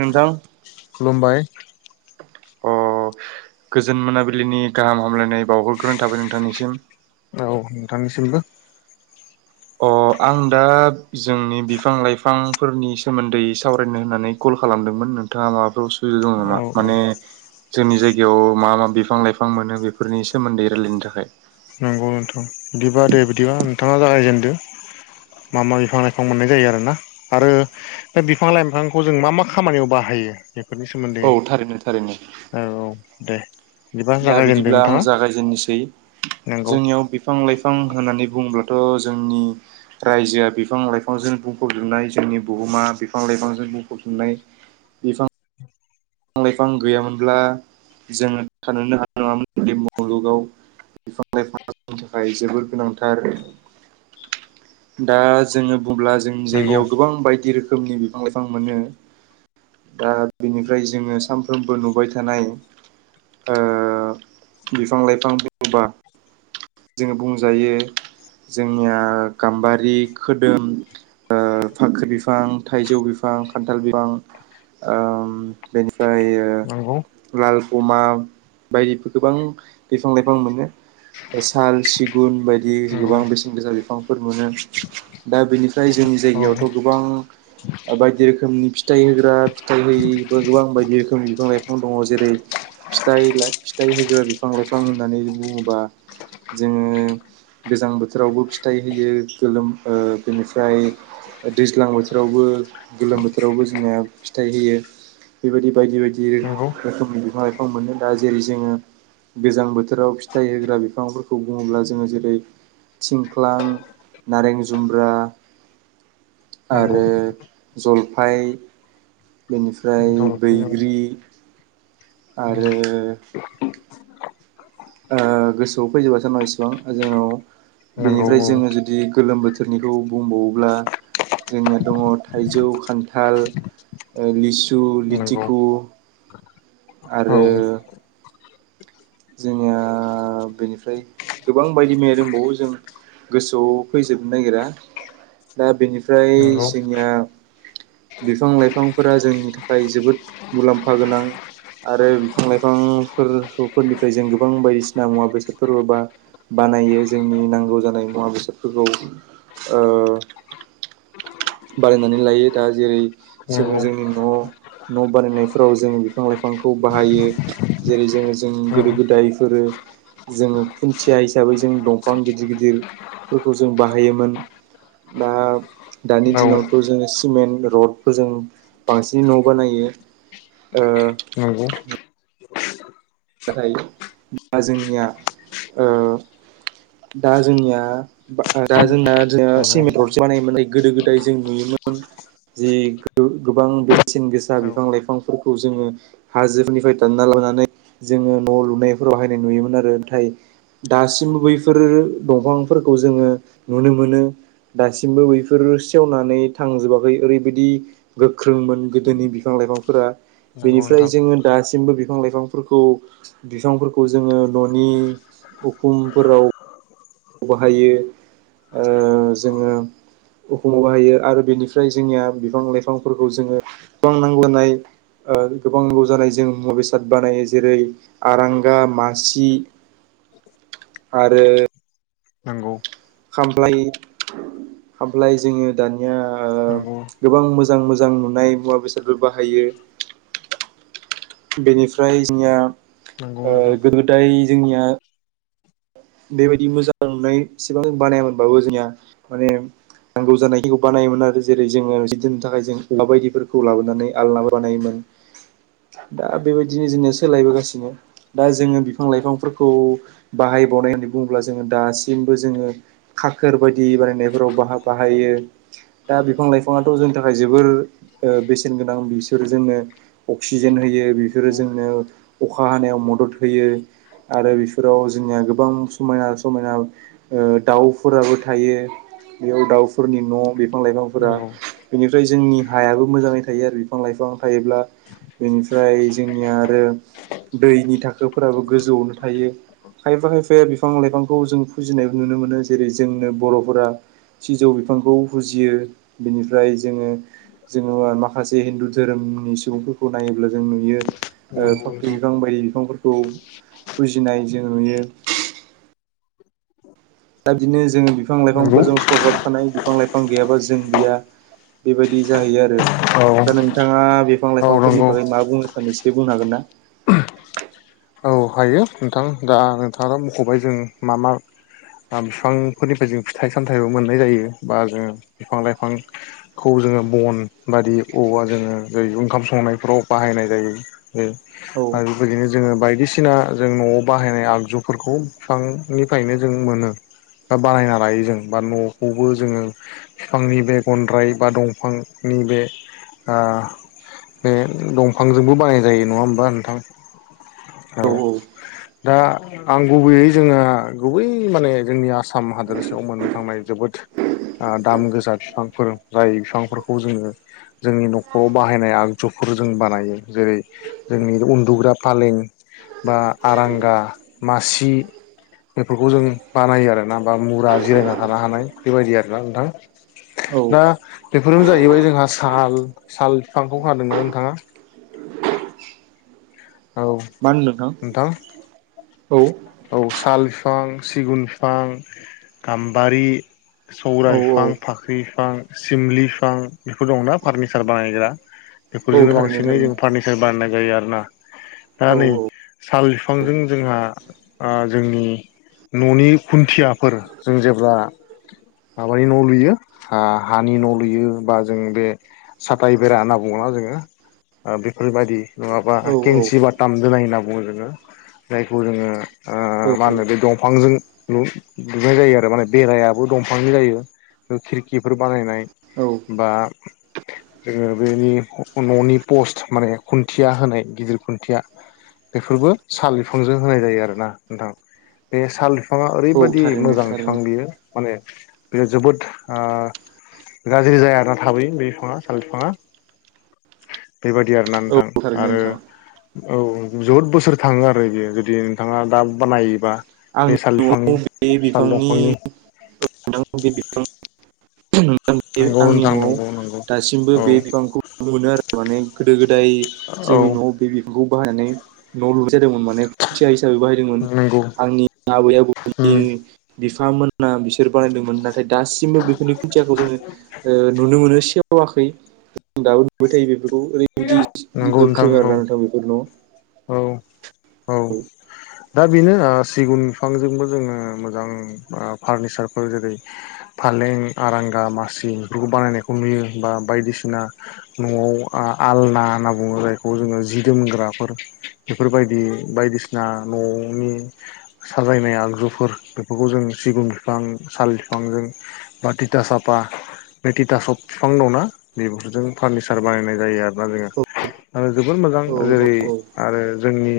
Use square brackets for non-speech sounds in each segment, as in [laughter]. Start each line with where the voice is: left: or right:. right: नोंथां।
left: खुलुमबाय।
right: अ गोजोन मोनाबिलिनि गाहाम हामलायनाय बावहरग्रोनाय थाबाय नोंथांनिसिम।
left: औ नोंथांनिसिमबो।
right: अ आं दा जोंनि बिफां लाइफांफोरनि सोमोन्दै सावरायनो होननानै कल खालामदोंमोन नोंथाङा माबाफोर उसुबिदा दं
left: औ
right: नामा
left: औ
right: माने जोंनि जायगायाव मा मा बिफां लाइफां मोनो बेफोरनि सोमोन्दै रायलायनो थाखाय।
left: नंगौ नोंथां बिदिबा दे बिदिबा नोंथाङा जागायजेनदो। मा मा बिफां लाइफां मोननाय जायो आरोना आरो बे बिफां लाइ बिफांखौ जों मा मा खामानियाव बाहायो। बेफोरनि सोमोन्दै
right: औ थारैनो थारैनो
left: औ दे बिदिबा
right: दा
left: जागायजेनदों
right: बिदिब्ला आं
left: नोंथाङा। नंगौ
right: जोंनियाव बिफां लाइफां होननानै बुङोब्लाथ' जोंनि। रायजोआ बिफां लाइफांजों बुंफबजोबनाय जोंनि बुहुमा बिफां लाइफांजों बुंफबजोबनाय। बिफां। बिफां लाइफां गैयामोनब्ला जोङो थानोनो हानाय नङामोन बे मुलुगाव। बिफां लाइफांनि थाखाय जोबोर गोनांथार। दा जोङो बुंब्ला जोंनि
left: नंगौ
right: जायगायाव गोबां बायदि रोखोमनि बिफां लाइफां मोनो। दा बेनिफ्राय जोङो सामफ्रोमबो नुबाय थानाय ओ बिफां लाइफां दङबा। जोङो बुंजायो जोंनिया गाम्बारि खोदोम। ओ फाख्रि बिफां थाइजौ बिफां खान्थाल बिफां ओ बेनिफ्राय
left: नंगौ
right: ओ लाल फमा बायदि गोबां बिफां लाइफां मोनो। साल सिगुन बायदि
left: नंगौ
right: गोबां बेसेन गोसा बिफां। नो दा बेनिफ्राय जोंनि
left: औ
right: जायगायावथ' गोबां। बायदि रोखोमनि फिथाइ होग्रा फिथाइ होयिबो गोबां बायदि रोखोमनि बिफां लाइफां दङ जेरै फिथाइ फिथाइ होग्रा बिफां लाइफां होननानै बुङोबा जों
left: [inaudible]
right: गोजां बोथोरावबो फिथाइ होयो गोलोम ओ बेनिफ्राय दैज्लां बोथोरावबो गोलोम बोथोरावबो जोंनिया फिथाइ होयो बेबायदि बायदि बायदि। होयो
left: नंगौ
right: रोखोमनि बिफां लाइफां मोनो दा जेरै जोङो गोजां बोथोराव फिथाइ होग्रा बिफांफोरखौ बुङोब्ला जोङो जेरै थिं ख्लां नारें जुमब्रा
left: नंगौ
right: आरो जलफाइ बेनिफ्राय
left: जलफि औ
right: बैग्रि आरो। ओ गोसोआव फैजोबासै होमबा इसिबां जेन'
left: नंगौ
right: बेनिफ्राय
left: औ
right: जोङो जुदि गोलोम बोथोरनिखौ बुंबावोब्ला जोंनिया दङ थाइजौ खान्थाल लिसु
left: नंगौ
right: लिथिखु
left: औ नंगौ
right: आरो जोंनिया बेनिफ्राय गोबां बायदि मैया दंबावो जों गोसोआव फैजोबनो नागिरा दा बेनिफ्राय
left: नंगौ औ
right: जोंनिया बिफां लाइफांफोरा जोंनि थाखाय जोबोद मुलाम्फा गोनां। आरो बिफां लाइफां फोरखौ फोरनिफ्राय जों गोबां बायदिसिना मुवा बेसाद फोरबो बा। बानायो जोंनि नांगौ जानाय मुवा बेसादफोरखौ ओ बानायनानै लायो दा जेरै जोङो
left: नंगौ औ
right: जोंनि न'। न' बानायनायफोराव जों बिफां लाइफांखौ बाहायो। जेरै जोङो जों गोदो गोदायफोरो। जोङो खुन्थिया हिसाबै जों दंफां गिदिर गिदिरफोरखौ जों बाहायोमोन। दा दानि दिनावथ' जोङो सिमेन्ट रड। खौ जों बांसिनै न' बानायो ओ।
left: नंगौ।
right: नाथाय दा जोंनिया ओ दा जोंनिया। दा जोंना ओ सिमेन्ट बानायोमोन गोदो गोदाय जों नुयोमोन। जे गो गोबां बेसेन गोसा
left: नंगौ
right: बिफां लाइफांफोरखौ जोङो हाजोफोरनिफ्राय दानना लानानै जोङो न' लुनायफोराव बाहायनाय नुयोमोन आरो नाथाय। दासिमबो बैफोरो दंफांफोरखौ जोङो नुनो मोनो। दासिमबो बैफोर सेवनानै थांजोबाखै ओरैबायदि गोख्रोंमोन गोदोनि बिफां लाइफांफोरा बेनिफ्राय
left: नोंथां
right: जोङो दासिमबो बिफां लाइफांफोरखौ। खौ बिफांफोरखौ जोङो न'नि उखुमफोराव बाहायो ओ जोङो उखुमाव बाहायो आरो बेनिफ्राय जोंनिया बिफां लाइफांफोरखौ जोङो गोबां नांलानाय। ओ गोबां नांगौ जानाय जों मुवा बेसाद बानायो जेरै आरांगा मासि आरो।
left: नंगौ।
right: खामफ्लाइ खामफ्लाइ जोङो दानिया।
left: नंगौ
right: गोबां मोजां मोजां नुनाय मुवा बेसादफोर बाहायो। बेनिफ्राय जोंनिया
left: नंगौ
right: ओ
left: नोंथां
right: गोदो गोदाय जोंनिया बेबायदि मोजां नुनाय एसिबां बानायामोनबाबो जोंनिया माने नांगौ जानायखौ बानायोमोन आरो जेरै जोङो जि दोननो थाखाय जों औवा बायदिफोरखौ लाबोनानै आलनाबो बानायोमोन। दा बेबायदिनो जोङो सोलायबोगासिनो। दा जोङो बिफां लाइफांफोरखौ बाहायबावनाय होननानै बुङोब्ला जोङो दासिमबो जोङो खाखोर बायदि बानायनायफोराव बाह बाहायो। दा बिफां लाइफाङाथ' जोंनि थाखाय जोबोर बेसेन गोनां बिसोर जोंनो। अक्सिजेन होयो बेफोरो
left: नंगौ
right: जोंनो अखा हानायाव मदद होयो। आरो बेफोराव जोंनिया। गोबां समायना समायना ओ दाउफोराबो थायो। बेयाव दाउफोरनि न' बिफां लाइफांफोरा
left: नंगौ
right: बिनिफ्राय जोंनि हायाबो मोजाङै थायो आरो बिफां लाइफां थायोब्ला बेनिफ्राय जोंनिया आरो दैनि थाखोफोराबो गोजौआवनो थायो खायफा खायफा फाया बिफां लाइफांखौ जों फुजिनायबो नुनो मोनो जेरै जोंनो बर'फोरा सिजौ बिफांखौ फुजियो बिनिफ्राय जोङो जोङो माखासे हिन्दु धोरोमनि सुबुंफोरखौ नायोब्ला जों नुयो ओ
left: नंगौ
right: फाख्रि
left: नोंथां
right: बिफां बायदि बिफांफोरखौ फुजिनाय जों नुयो। दा बिदिनो जों बिफां
left: नंगौ
right: लाइफांफोरजों सरजाबफानाय बिफां लाइफां गैयाबा जों गैया। बेबायदि जाहैयो आरो।
left: औ
right: दा नोंथाङा बिफां
left: औ
right: लाइफांफोरनि
left: नंगौ
right: बागै मा बुंनो सानो एसे बुंनो हागोन ना?
left: औ हायो नोंथां दा नोंथाङा मख'बाय जों मा मा बिफांफोरनिफ्राय जों फिथाइ सामथाइबो मोननाय जायो बा जों बिफां लाइफां खौ जोङो बन बादि औवा जोङो दैजौ ओंखाम संनायफ्राव बाहायनाय जायो। यो
right: औ
left: आरो बेबायदिनो जोङो बायदि सिना जों न'आव बाहायनाय आगजुफोरखौ बिफांनिफ्रायनो जों मोनो। बा बानायना लायो जों बा न'खौबो जोङो बिफांनि बे गन्द्राय बा दंफांनि बे आ बे दंफांजोंबो बानाय जायो नङा होमबा नोंथां? औ दा आं गुबैयै जोङो गुबै माने जोंनि आसाम हादोरसायाव मोननो थांनाय जोबोद ओ दाम गोसा बिफांफोर जाय बिफांफोरखौ जोङो जोंनि न'खराव बाहायनाय आगजुफोर जों बानायो जेरै जोंनि उन्दुग्रा फालें बा आरांगा मासि बेफोरखौ जों बानायो आरोना बा मुरा जिरायना थानो हानाय बेबायदि आरोना नोंथां।
right: औ
left: दा बेफोरनो जाहैबाय जोंहा साल साल बिफांखौ खोनादोंना नोंथाङा? औ
right: मा होनदों नोंथां? औ।
left: औ साल बिफां सिगुन बिफां गाम्बारि सौरा
right: औ औ
left: बिफां फाख्रि बिफां सिमलि बिफां बेफोर दंना फार्निचार बानायग्रा।
right: [inaudible]
left: बेफोरजोंनो
right: थारैनो
left: बांसिनै
right: थारैनो
left: जों
right: नोंथां
left: फार्नि चार बानायनाय जायो आरोना दा
right: औ
left: नै साल बिफांजों जोंहा ओ जोंनि न'नि खुन्थियाफोर जों जेब्ला माबानि न' लुयो हा-हानि न' लुयो बा जों बे साथाय बेरा होनना बुङोना जोङो? ओ बेफोरबायदि नङाबा
right: औ
left: केेंसि बाथाम दोनाय होनना बुङो जोङो। जायखौ जोङो ओ
right: औ
left: मा होनो बे दंफांजों लु-लुनाय जायो आरो माने बेरायाबो दंफांनि जायो। खिरखिफोर बानायनाय
right: औ
left: बा जोङो बेनि न'नि पस्ट माने खुन्थिया होनाय गिदिर खुन्थिया बेफोरबो साल बिफांजों होनाय जायो आरोना। नोंथां बे साल बिफाङा
right: औ
left: ओरैबादि
right: थारैनो
left: मोजां बिफां
right: थारैनो
left: बियो! माने बियो जोबोद आ गाज्रि जाया आरोोना थाबैयो बे बिफाङा साल बिफाङा बेबायदि आर ना
right: औ
left: थां
right: थारैनो
left: आरो
right: नोंथां
left: औ जोबोद बोसोर थांङो आरो बियो जुदि नोंथाङा दा बानायोबा
right: आंनि
left: बे साल बिफांनि साल दंफांनि
right: नोंथां बे बिफां
left: नंगौ
right: [unintelligible] आंनि
left: नोंथां
right: न'आव
left: नंगौ नंगौ
right: दासिमबो
left: औ
right: बे बिबांखौ मोनो आरो माने गोदो गोदाय
left: औ
right: जोंनि न' बे बिखौ बाहायनानै न' लुनाय जादोंमोन माने खुन्थिया हिसाबै बाहायदोंमोन
left: नंगौ
right: आंनि आबै आबौनि
left: उम
right: [unintelligible] बिफांमोना बिसोर बानायदोंमोन [unintelligible] नाथाय दासिमबो बेफोरनि खुन्थियाखौ जोङो नुनो मोनो सेवाखै [unintelligible]
left: नंगौ नोंथां औ
right: [unintelligible]
left: औ औ दा बेनो सिगुन बिफांजोंबो जोङो मोजां फारनिसारफोर जेरै फालें आरांगा मासि बेफोरखौ बानायनायखौ नुयो बा बायदिसिना न'आव आलना होनना बुङो जायखौ जोङो जि दोम बेफोरबायदि बायदिसिना न'नि [inaudible] साजायनाय आगजुफोर बेफोरखौ जों सिगुन बिफां साल बिफांजों बाथिथा साफा मेथिथासब बिफां दंना बेफोरजों फार्निचार बानायनाय जायो आरोना जोङो।
right: औ
left: आरो जोबोद मोजां
right: औ
left: जेरै
right: औ
left: आरो जोंनि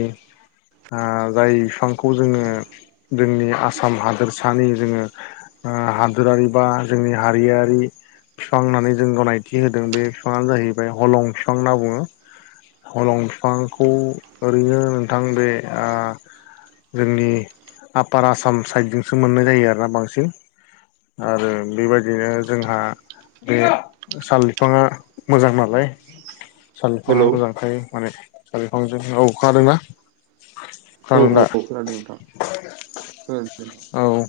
left: जाय बिफांखौ जोङो जोंनि आसाम हादोरसानि जोङो हादोरारि बा जोंनि हारियारि बिफां होननानै जों गनायथि होदों बे बिफाङानो जाहैबाय हलं बिफां होनना बुङो। हलं बिफांखौ ओरैनो नोंथां दे आ जोंनि आफार आसाम साइडजोंसो मोननाय जायो आरोना बांसिन आरो बेबायदिनो जोंहा बे साल बिफाङा मोजां नालाय साल बिफाङा
right: हेलौ
left: मोजांखायो माने साल बिफांजों [unintelligible]
right: औ औ औ खोनादों नोंथां [unintelligible]
left: औ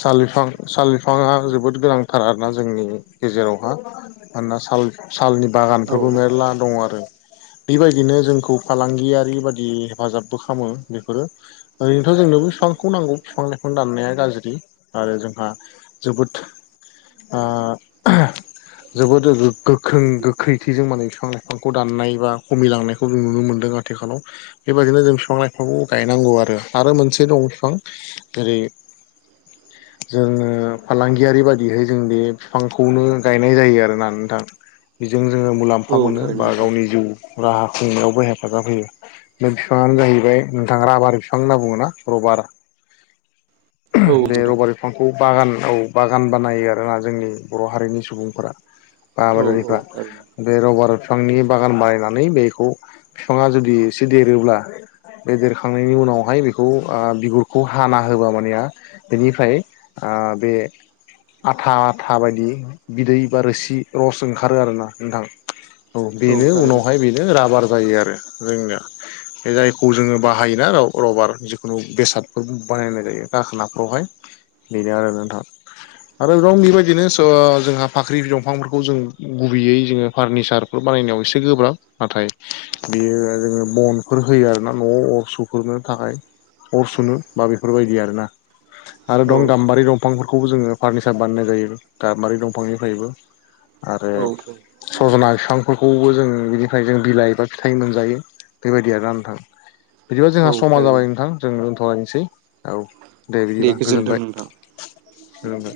left: साल बिफां साल बिफाङा जोबोद गोनांथार आरोना जोंनि गेजेरावहा मानोना साल सालनि बागानफोरबो
right: औ
left: मेरला दङ आरो बेबायदिनो जोंखौ फालांगियारि बादि हेफाजाबबो खालामो बेफोरो ओरैनोथ जोंनोबो बिफांखौ नांगौ बिफांनो [unintelligible] दाननाया गाज्रि आरो जोंहा जोबोद ओ जोबोद गोख्रों गोख्रैथि जों माने बिफां लाइफांखौ दाननाय बा खमिलांनायखौ जों नुनो मोन्दों आरो आथिखालाव बेबायदिनो जों बिफां लाइफांखौ गायनांगौ आरो आरो मोनसे दं बिफां जेरै
right: [unintelligible]
left: जोङो फालांगियारि बायदिहाय जों बे बिफांखौनो गायना बेजों जोङो मुलाम्फा
right: औ औ
left: मोनो
right: थारैनो
left: बा
right: नोंथां
left: गावनि जिउ राहा खुंनायावबो हेफाजाब होयो। बे बिफाङानो जाहैबाय नोंथां राभार बिफां होनना बुङो ना रबार
right: औ
left: बे
right: नोंथां
left: रबारि बिफांखौ बागान औ बागान बानायो आरोना जोंनि बर' हारिनि सुबुंफोरा बा
right: औ औ
left: आबादारिफ्रा
right: थारैनो
left: बे रबार बिफांनि बागान बानायनानै बेखौ बिफाङा जुदि एसे देरोब्ला‌ बे दरखांनायनि उनावहाय बेखौ आ बिगुरखौ हाना नैहोबा मानया बेनिफ्राय आ बे आथा आथा बायदि बिदै बा रोसि रस ओंखारो आरोना नोंथां। औव
right: औ
left: बेनो
right: थारैनो
left: उनावहाय
right: नोंथां
left: बेनो राबार जायो आरो जोंनिया। बे जायखौ जोङो बाहायोना रबार जिखुनु बेसादफोर बानायनाय जायो गाखोनाफ्रावहाय बेनो आरो नोंथां। आरो [unintelligible] बेबायदिनो जोंहा फाख्रि दंफांफोरखौ जों गुबैयै जोङो फारनिचार बेफोर बानायनायाव एसे गोब्राब। नाथाय बियो जोङो बनफोर होयो आरो ना न'आव अर सुफोरनो थाखाय अर सुनो बा बेफोरबायदि आरोना आरो
right: औ
left: दं गामबारि दं दंफांफोरखौबो जोङो फारनिचार बानायनाय जायो गामबारि दंफांनिफ्रायबो आरो
right: औ औ
left: सजना बिफांफोरखौबो जों बिनिफ्राय जों बिलाइबा फिथाइ मोनजायो। बेबायदि आरोना नोंथां बिदिबा जोंहा
right: औ
left: समा
right: थारैनो
left: जाबाय नोंथां जों दोनथ'लायनोसै औव। दे बिदिबा
right: गोजोन्थों
left: गोजोनबाय
right: नोंथां।
left: गोजोनथों।